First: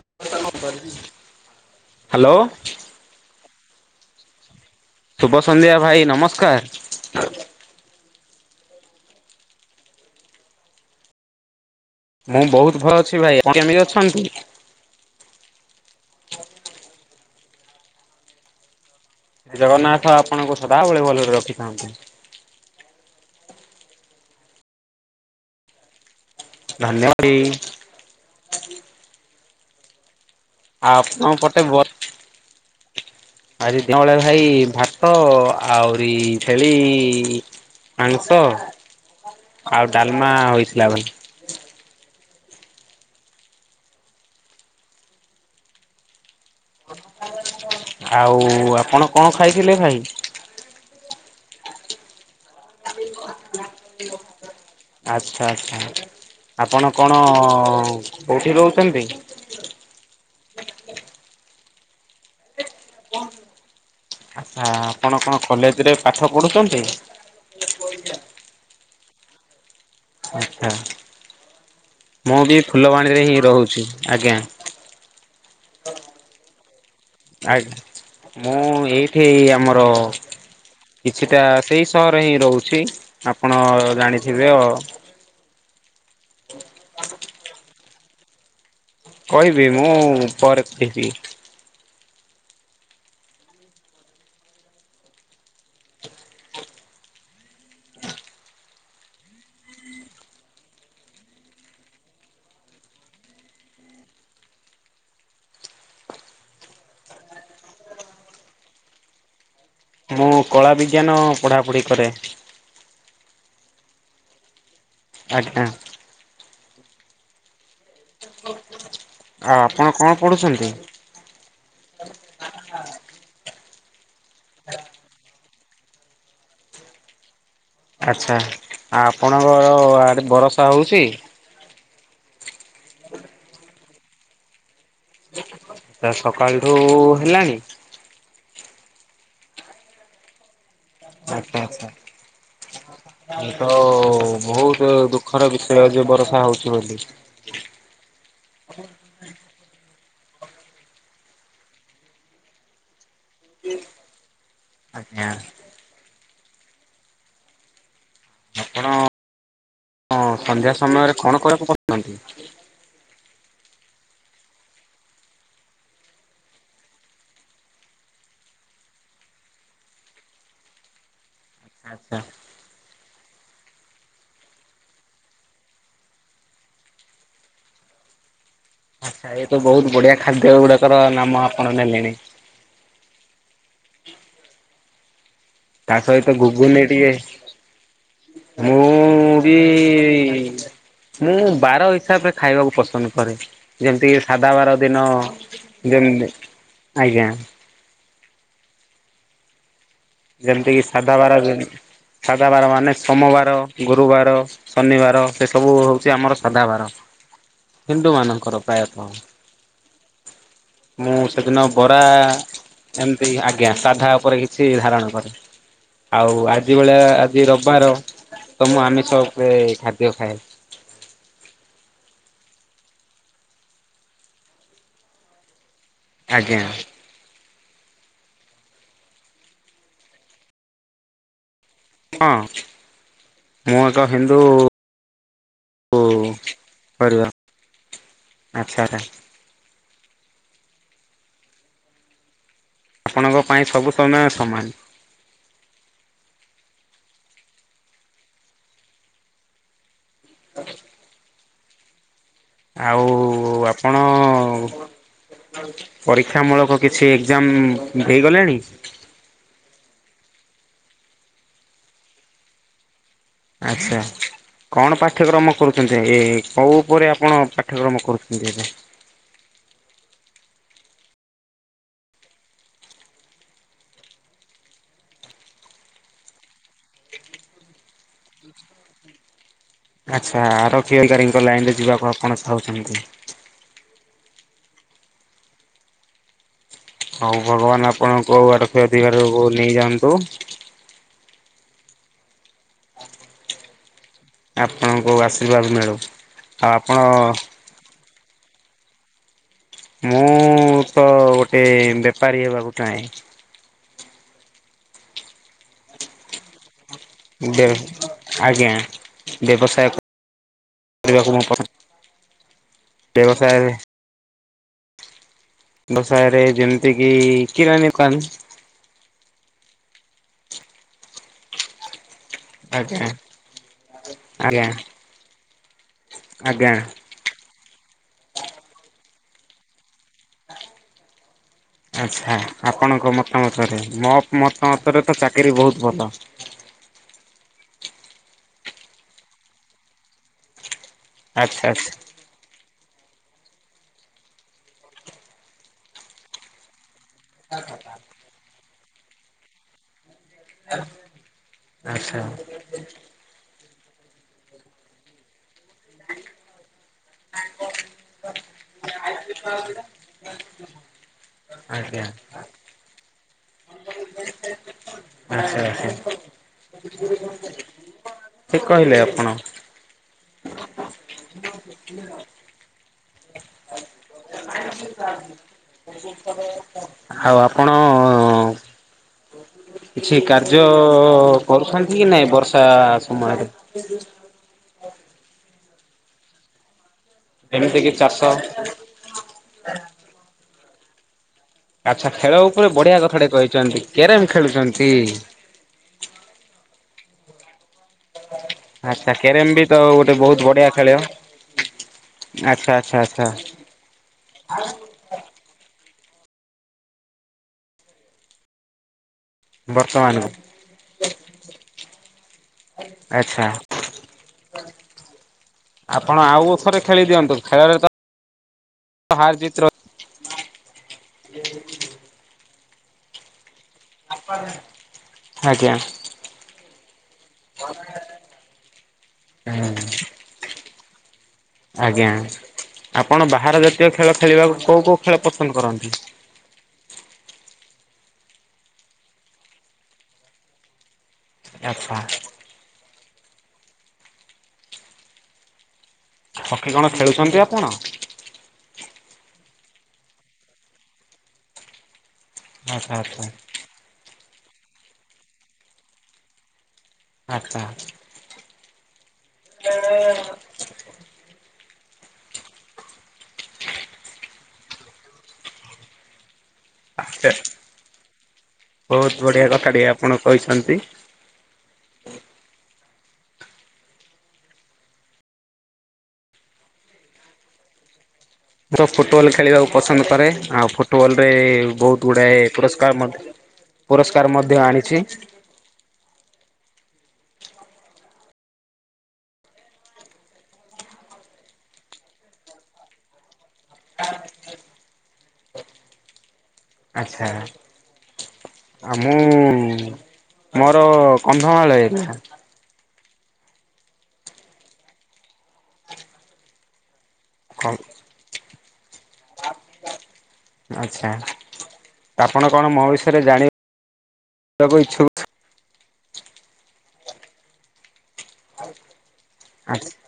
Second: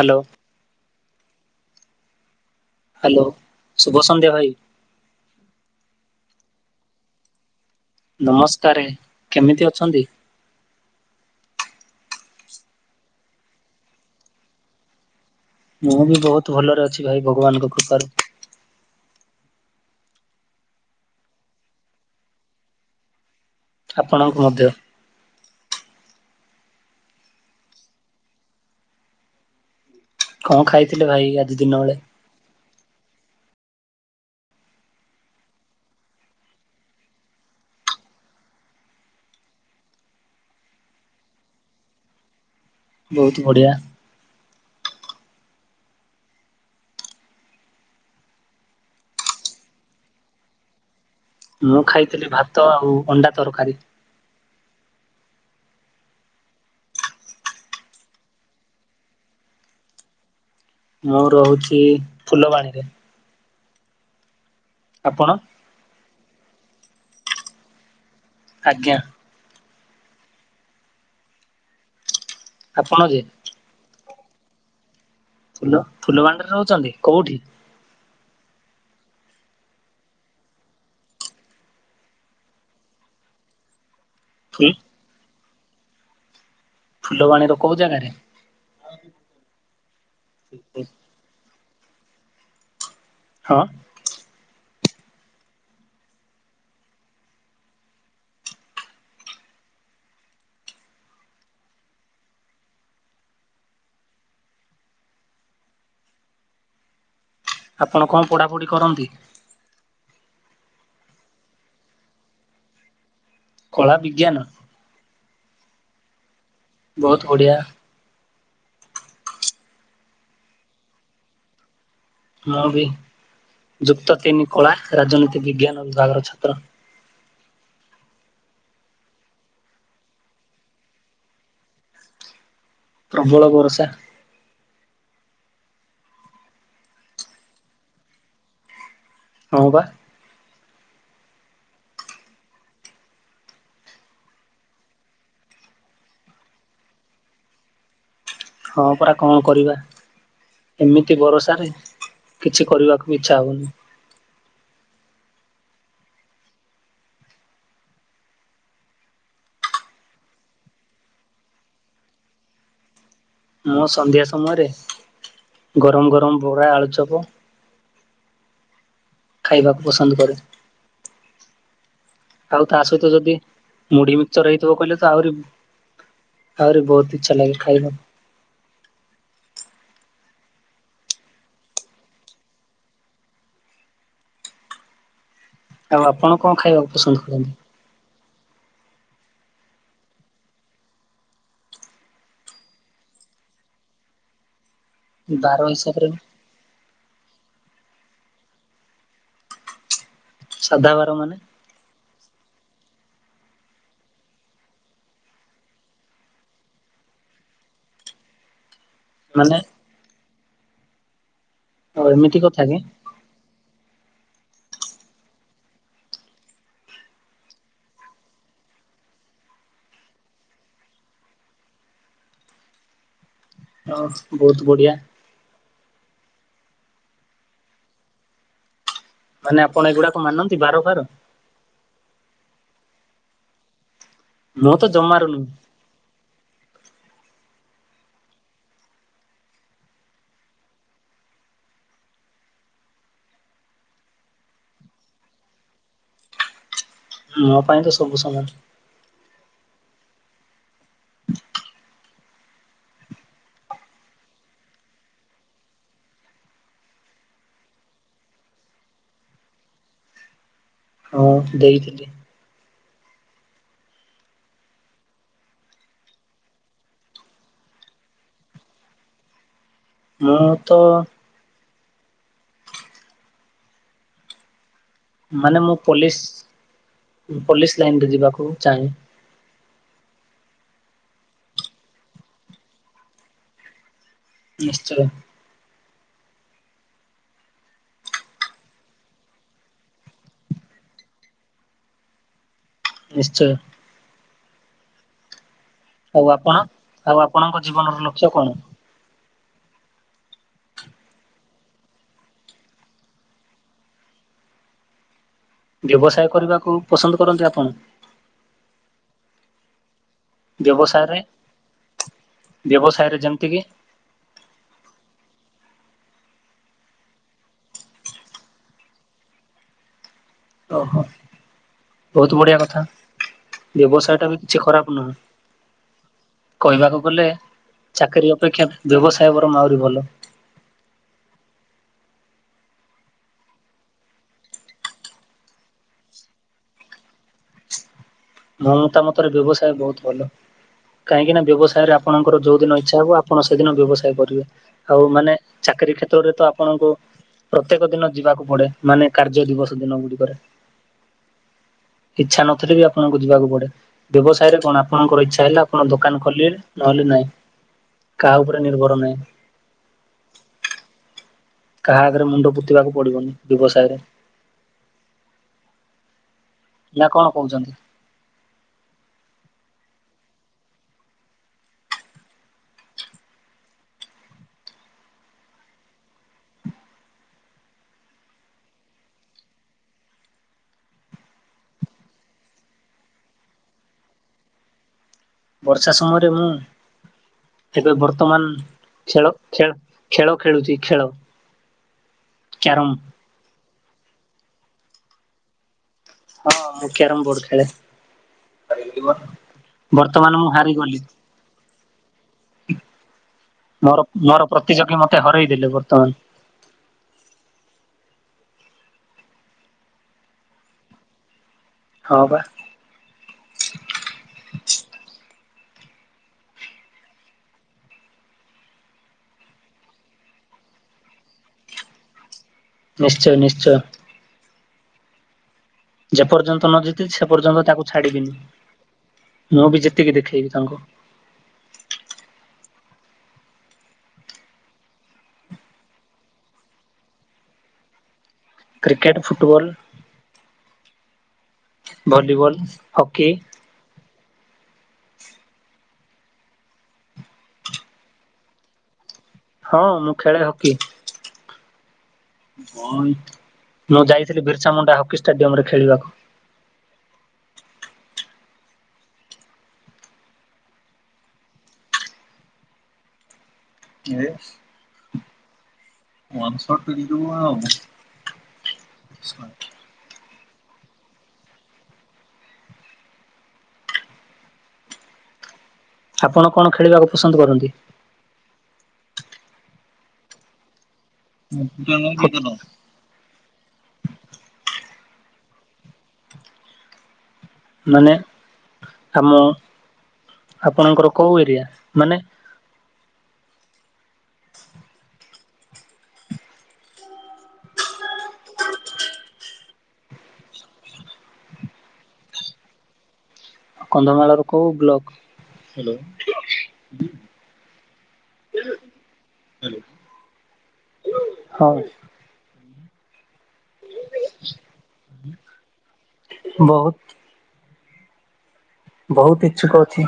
Hello. Hello. Hello ଶୁଭ ସନ୍ଧ୍ୟା ଭାଇ। ଶୁଭ ସନ୍ଧ୍ୟା ଭାଇ ନମସ୍କାର। ନମସ୍କାରେ। କେମିତି ଅଛନ୍ତି? ମୁଁ ବୋହୁତ୍ ଭଲ ଅଛି ଭାଇ। ଆପଣ କେମିତି ଅଛନ୍ତି? ମୁଁ ବି ବୋହୁତ୍ ଭଲରେ ଅଛି ଭାଇ। ଭଗବାନଙ୍କ କୃପାରୁ। ଶ୍ରୀ ଜଗନ୍ନାଥ ଆପଣଙ୍କୁ ସଦାବେଳେ ଭଲରେ ରଖିଥାନ୍ତୁ। ଆପଣଙ୍କୁ ମଧ୍ୟ। ଧନ୍ୟ ବାଦି। କଣ ଖାଇଥିଲେ ଭାଇ ଆପଣଙ୍କ ଆଜି ପଟେ ବ ଦିନ ବେଳେ? ଆଜି ଦିନ ବେଳେ ଭାଇ ଭାତ, ଆହୁରି ଛେଳି ମାଂସ, ଆଉ ଡାଲମା ହେଇଥିଲା ବୋଲି ବହୁତ ବଢିଆ। [unintelligible] ଆଉ ଆପଣ କଣ ଖାଇଥିଲେ ଭାଇ? ମୁଁ ଖାଇଥିଲି ଭାତ ଆଉ ଅଣ୍ଡା ତରକାରୀ। ଆଚ୍ଛା ଆଚ୍ଛା। ଆପଣ କଣ କୋଉଠି ରହୁଛନ୍ତି? ମୁଁ ରହୁଛି ଫୁଲବାଣୀରେ। ଆ ଆପଣ କଣ କଲେଜରେ ପାଠ ପଢୁଛନ୍ତି? ଆଜ୍ଞା। ଆଚ୍ଛା। ମୁଁ ବି ଆପଣ ଯେ ଫୁଲବାଣୀରେ ହିଁ ରହୁଛି। ଆଜ୍ଞା। ! ! ! ! ! ! ! ! ! ! ଆଜ୍ଞା। ମୁଁ ଏଇଠି ଆମର କିଛିଟା ସେଇ ସହର ହିଁ ରହୁଛି ଆପଣ ଜାଣିଥିବେ ଫୁ ଆଉ। ଫୁଲବାଣିର କୋଉ ଜାଗାରେ? କହିବି ମୁଁ ପରେ କହିବି। ହଁ। ଆପଣ କଣ ପୋଢ଼ାପଢ଼ି କରନ୍ତି? ମୁଁ କଳା ବିଜ୍ଞାନ ପଢା ପଢି କରେ। କଳା ବିଜ୍ଞାନ? ଆଜ୍ଞା। ବହୁତ ବଢ଼ିଆ। ଆଉ ଆପଣ କଣ ପଢ଼ୁଛନ୍ତି? ମୁଁ ବି ଯୁକ୍ତ ତିନି କଳା, ରାଜନୀତି ବିଜ୍ଞାନ ବିଭାଗର ଛାତ୍ର। ଆଚ୍ଛା। ଆପଣଙ୍କର ଆଡ଼େ ବରଷା ହେଉଛି? ପ୍ରବଳ ବରସା। ତ ସକାଳଠୁ ହେଲାଣି ହଁ ବା। ଆଚ୍ଛା ଆଚ୍ଛା। ଏ ତ ବହୁତ ଦୁଃଖର ବିଷୟ ଯେ ବର୍ଷା ହଉଛି ବୋଲି। ହଁ ପରା କଣ କରିବା? ଏମିତି ବରସାରେ କିଛି କରିବାକୁ ବି ଇଚ୍ଛା ହୋଉନି। ଆଜ୍ଞା। ଆପଣ ହଁ ସନ୍ଧ୍ୟା ସମୟରେ କଣ କଳାପ କହୁଛନ୍ତି? ମୁଁ ସନ୍ଧ୍ୟା ସମୟରେ, ଗରମ ଗରମ ବରା ଆଳୁଚପ ଖାଇବାକୁ ପସନ୍ଦ କରେ। ଆଚ୍ଛା। ଆଉ ତା ସହିତ ଯଦି ମୁଢି ମିକିଚର୍ ହେଇଥିବ କହିଲେ ତ ଆହୁରି ଆହୁରି ବହୁତ ଇଛା ଲାଗେ ଖାଇବାକୁ। ଆଉ ଏତେ ବହୁତ ବଢିଆ ଖାଦ୍ୟ ଗୁଡାକର ନାମ ଆପଣ ନେଲେଣି। ତା ଆଉ ଆପଣ ସହିତ କଣ ଘୁଘୁନି ଖାଇବାକୁ ପସନ୍ଦ କରନ୍ତି ଟିକେ ମୁଁ ବି ମୁଁ ବାର ହିସାବରେ ଖାଇବାକୁ ପସନ୍ଦ କରେ ଯେମିତି କି ସାଧା ବାର ଦିନ ବାର ହିସାବରେ ଯେମିତି ଆଜ୍ଞା। ଯେମିତିକି ସାଧା ବାର ସାଧା ବାର ମାନେ ସୋମବାର ଗୁରୁବାର ଶନିବାର ସେସବୁ ହଉଛି ଆମର ସାଧାବାର ହିନ୍ଦୁମାନଙ୍କର ପ୍ରାୟତଃ। ମାନେ ମୁଁ ସେଦିନ ବରା ଆଉ ଏମିତି କଥା କି ଏମ ସେଇ ଆଜ୍ଞା ସାଧା ଉପରେ କିଛି ଧାରଣା ଆଉ ଆଜି ଭଳିଆ ଆଜି ରବିବାର ତ ମୁଁ ଆମିସ ଉପରେ ଖାଦ୍ୟ ଖାଏନି। ହଁ ବହୁତ ବଢିଆ। ଆଜ୍ଞା। ମାନେ ଆପଣ ଏଇଗୁଡାକ ମାନନ୍ତି ବାର ଫାର? ହଁ ମୁଁ ଏକ ହିନ୍ଦୁ ମୁଁ ତ ଜମାରୁ ନୁହେଁ। ଓ କରିବା ଆଚ୍ଛା ଆ ଆପଣଙ୍କ ପାଇଁ ସବୁ ସମୟ ସମାନ। ମୋ ପାଇଁ ତ ସବୁ ସମାନ। ହଁ। ଆଉ ଆପଣ ପରୀକ୍ଷା ମୂଳକ କିଛି ଏକ୍ଜାମ ହେଇଗଲେଣି? ହୁଁ ଦେଇଥିଲି। ଆଚ୍ଛା। କଣ ପାଠ୍ୟକ୍ରମ କରୁଛନ୍ତି ଏ ଏ କେଉଁ ଉପରେ ଆପଣ ପାଠ୍ୟକ୍ରମ କରୁଛନ୍ତି ଏବେ? ମୁଁ ତ ମାନେ ମୁଁ ପୋଲିସ ପୋଲିସ ଲାଇନରେ ଯିବାକୁ ଚାହେଁ। ଆଛା ଆରକ୍ଷୀ ଅଧିକାରୀଙ୍କ ଲାଇନରେ ଯିବାକୁ ଆପଣ ଚାହୁଁଛନ୍ତି। ନିଶ୍ଚୟ। ହଉ ଭଗବାନ ଆପଣଙ୍କ ଆରକ୍ଷ ଅଧିକାରକୁ ନେଇଯାଆନ୍ତୁ। ନିଶ୍ଚୟ। ଆପଣଙ୍କୁ ଆଶୀର୍ବାଦ ମିଳୁ। ଆଉ ଆପଣ ଆଉ ଆପଣଙ୍କ ଜୀବନର ଲକ୍ଷ୍ୟ କଣ? ମୁଁ ତ ଗୋଟେ ବେପାରୀ ହେବାକୁ ଚାହେଁ। ବ୍ୟବସାୟ କରିବାକୁ? ପସନ୍ଦ କରନ୍ତି ଆପଣ? ବେ ଆଜ୍ଞା ବ୍ୟବସାୟ ବ୍ୟବସାୟରେ କରିବାକୁ ମୁଁ ପସନ୍ଦ ବ୍ୟବସାୟରେ ବ୍ୟବସାୟ ଯେମିତିକି ବେବସାୟ ରେ ଯେମିତିକ କିରାଣି କାନ ଓହୋ। ବହୁତ ବଢିଆ କଥା ଆଜ୍ଞା ବ୍ୟବସାୟ ଟା ବି କିଛି ଆଜ୍ଞା ଖରାପ ନୁହେଁ। ଆଜ୍ଞା କହିବାକୁ ଗଲେ ଚାକିରିୀ ଅପେକ୍ଷା ବ୍ୟବସାୟ ବାରଙ୍ଗ ଆହୁରି ଭଲ। ଆଚ୍ଛା ଆପଣଙ୍କ ମତାମତରେ ମୋ ମତାମତରେ ତ ଚାକିରି ବହୁତ ଭଲ। ମୋ ମତା ମତରେ ବ୍ୟବସାୟ ବହୁତ ଭଲ କାହିଁକି ନା ଆଚ୍ଛା ଆଚ୍ଛା ବ୍ୟବସାୟରେ ଆପଣଙ୍କର ଯୋଉଦିନ ଇଛା ହବ ଆପଣ ସେଦିନ ବ୍ୟବସାୟ କରିବେ। ଆଉ ମାନେ ଚାକିରୀ କ୍ଷେତ୍ରରେ ତ ଆପଣଙ୍କୁ ପ୍ରତ୍ୟେକ ଦିନ ଯିବାକୁ ପଡେ ମାନେ କାର୍ଯ୍ୟ ଦିବସ ଦିନ ଗୁଡିକରେ ଆଚ୍ଛା ଇଛା ନଥିଲେ ବି ଆପଣଙ୍କୁ ଯିବାକୁ ପଡେ ବ୍ୟବସାୟରେ କଣ ଆପଣଙ୍କର ଇଛା ହେଲେ ଆପଣ ଦୋକାନ ଖୋଲିଲେ ନହେଲେ ନାହିଁ। କାହା ଉପରେ ନିର୍ଭର ନାହିଁ। [unintelligible] [inaudible] କାହା ଆଜ୍ଞା। ଆଗରେ ମୁଣ୍ଡ ପୋତିବାକୁ ପଡିବନି ବ୍ୟବସାୟରେ। ଆଚ୍ଛା ଆଚ୍ଛା। ନାଁ କଣ କୋହୁଚନ୍ତି। ଠିକ୍ କହିଲେ ଆପଣ। [inaudible] [unintelligible] [inaudible] ଆଉ ଆପଣ କିଛି କାର୍ଯ୍ୟ କରୁଚନ୍ତି କି ନାଇଁ ବର୍ଷା ସମୟରେ? ବର୍ଷା ସମୟରେ ମୁଁ ଯେମିତି କିି ଏବେ ଚାଷ ବର୍ତ୍ତମାନ ଖେଳ ଖେଳ ଖେଳ ଖେଳୁଚି ଖେଳ। ଆଚ୍ଛା ଖେଳ ଉପରେ କ୍ୟାରମ ବଢିଆ କଥାଟେ କହିଚନ୍ତି କ୍ୟାରମ୍ ଖେଳୁଚନ୍ତି। ହଁ ମୁଁ କ୍ୟାରମ୍ ବୋର୍ଡ ଖେଳେ। ଆଚ୍ଛା କ୍ୟାରମ୍ ବି ତ ଗୋଟେ ବର୍ତ୍ତମାନ ବୋହୁତ ମୁଁ ବଢିଆ ଖେଳ। ହାରିଗଲି। ଆଚ୍ଛା ଆଚ୍ଛା ଆଚ୍ଛା। ମୋର ମୋର ପ୍ରତିଯୋଗୀ ମତେ ହରେଇ ଦେଲେ ବର୍ତ୍ତମାନ। ବର୍ତ୍ତମାନ ହଁ ପା। ଆଚ୍ଛା। ଆପଣ ଆଉଥରେ ଖେଳି ଦିଅନ୍ତୁ। ଖେଳରେ ତ ହାର ଜିତ ର ନିଶ୍ଚୟ ନିଶ୍ଚୟ। [unintelligible] ଆଜ୍ଞା। ଯେ ପର୍ଯ୍ୟନ୍ତ ନ ଜିତିଚି ସେ ପର୍ଯ୍ୟନ୍ତ ତାକୁ ଛାଡିବିନି। ମୁଁ ବି ଜିତିକି ଦେଖେଇବି ତାଙ୍କୁ। ଆଜ୍ଞା ଆପଣ ବାହାର ଜାତୀୟ ଖେଳ ଖେଳିବାକୁ କୋଉ କୋଉ ଖେଳ ପସନ୍ଦ କରନ୍ତି? କ୍ରିକେଟ୍, ଫୁଟବଲ ଆଚ୍ଛା ଭଲିବଲ, ହକି ହକି କଣ ଖେଳୁଚନ୍ତି ଆପଣ? ହଁ ମୁଁ ଖେଳେ ହକି। ଆଚ୍ଛା ଆଚ୍ଛା ମୁଁ ଯାଇଥିଲି ବିର୍ସାମୁଣ୍ଡା ହକି ଷ୍ଟାଡିୟମରେ ଖେଳିବାକୁ। ଆଚ୍ଛା। [unintelligible] [unintelligible] ବୋହୁତ ବଢିଆ କଥା ଟିକ ଆପଣ କହିଚନ୍ତି। ଆପଣ କଣ ଖେଳିବାକୁ ପସନ୍ଦ କରନ୍ତି? ମୁଁ ତ ଫୁଟବଲ ଖେଳିବାକୁ ପସନ୍ଦ କରେ ଆଉ ଫୁ ଟ ବଲ ରେ ବୋହୁତ ଗୁଡାଏ ପୁରସ୍କାର ମଧ୍ୟ ପୁରସ୍କାର ମଧ୍ୟ ଆଣିଚି। ହ [unintelligible] ମାନେ ଆମ ଆପଣଙ୍କର କୋଉ ଏରିଆ ମାନେ ଆଚ୍ଛା। ଆମ ମୋର କନ୍ଧମାଳ ଏରିଆ। କନ୍ଧମାଳର କୋଉ ବ୍ଲକ? ଖ ହାଲୋ। ଆଚ୍ଛା ଆପଣ କଣ ମୋ ବିଷୟରେ ଜାଣିବାକୁ ଇଚ୍ଛୁ ବୋହୁତ ବୋହୁତ ଇଚ୍ଛୁକ ଅଛି।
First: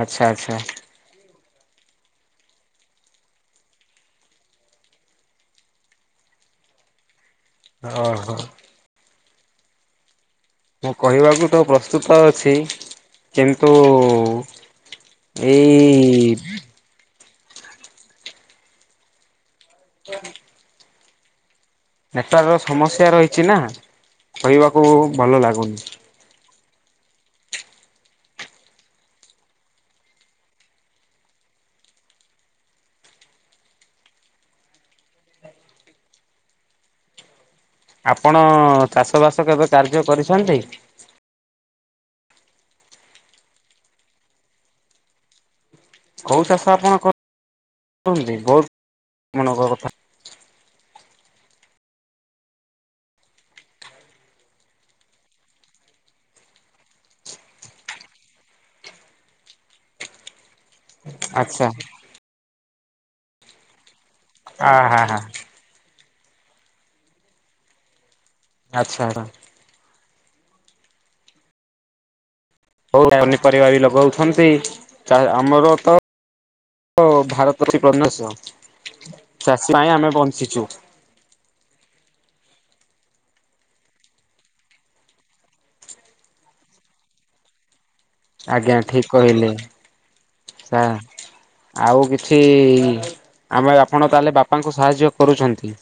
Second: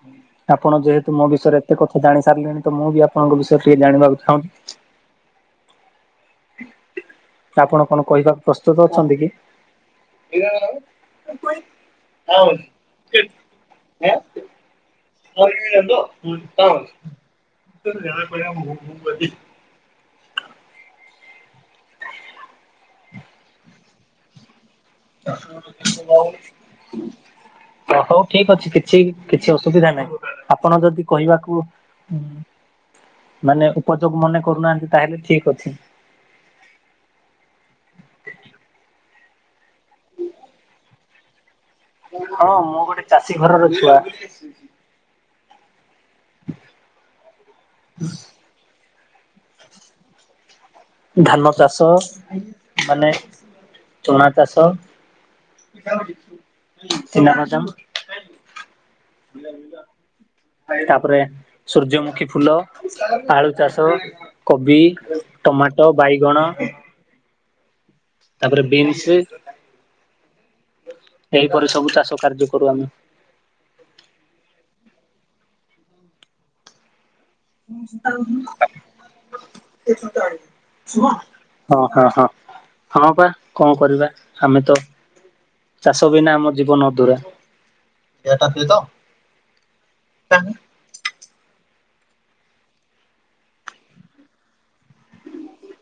ଆଚ୍ଛା ଆଚ୍ଛା ଆପଣ ଯେହେତୁ ମୋ ବିଷୟରେ ଏତେ କଥା ଜାଣି ସାରିଲେଣି ତ ମୁଁ ବି ଆପଣଙ୍କ ବିଷୟରେ ଟିକେ ଜାଣିବାକୁ ଚାହୁଁଚି। ଆପଣ କଣ ଓହୋ କହିବାକୁ ପ୍ରସ୍ତୁତ ଅଛନ୍ତି କି? ଆ ମୁଁ କହିବାକୁ ତ ପ୍ରସ୍ତୁତ ଅଛି କିନ୍ତୁ [unintelligible] [inaudible] ଆ ଏଇ [unintelligible] [inaudible] ହ [inaudible] ନେଟୱାର୍କର ସମସ୍ୟା ରହିଛି ନା। କହିବାକୁ ଭଲ ହ [inaudible] [inaudible] ହଉ ଠିକ ଅଛି। କିଛି କିଛି ଅସୁବିଧା ନାହିଁ ଆପଣ ଯଦି କହିବାକୁ ହୁଁ ମାନେ ଉପଯୋଗ ମନେ କରୁନାହାନ୍ତି, ତାହେଲେ ଠିକ ଅଛି। ଆପଣ ଚାଷବାସ କେବେ କାର୍ଯ୍ୟ କରିଛନ୍ତି ହଁ। ମୁଁ ଗୋଟେ ଚାଷୀ ଘରର ଛୁଆ କୋଉ ଚାଷ ଆପଣ କର [unintelligible] ବହୁତ ମ କଥା ଧାନ ଚାଷ ମାନେ ଝୁଣା ଚାଷ ନାକ ଯାମ [unintelligible] ତାପରେ ଆଚ୍ଛା ସୂର୍ଯ୍ୟମୁଖୀ ଫୁଲ ଆଳୁ ଚାଷ, ଆ କୋବି, ହା ହା ଟମାଟୋ, ବାଇଗଣ। ତାପରେ ଆଚ୍ଛା ବିନ୍ସ, ଏହିଇପ ସବୁ ଚାଷ କାର୍ଯ୍ୟ କରୁ ଆମେ ହଉ ପନିପରିବା ବି ଲଗାଉଛନ୍ତି ଆମର ତ ଭାରତ [unintelligible] ପ୍ରତିବର୍ଷ ଚାଷୀ ପାଇଁ ଆମେ ବଞ୍ଚିଛୁ ହଁ ହଁ ହଁ ହଁ ବା କଣ କରିବା ଆମେ ତ ଚାଷ ବିନା ଆମ ଜୀବନ ଅଧୁରା ଆଜ୍ଞା ଠିକ କହିଲେ ସ ଆଉ କିଛି ଆମେ ଆପଣ ତାହେଲେ ବାପାଙ୍କୁ ସାହାଯ୍ୟ କରୁଛନ୍ତି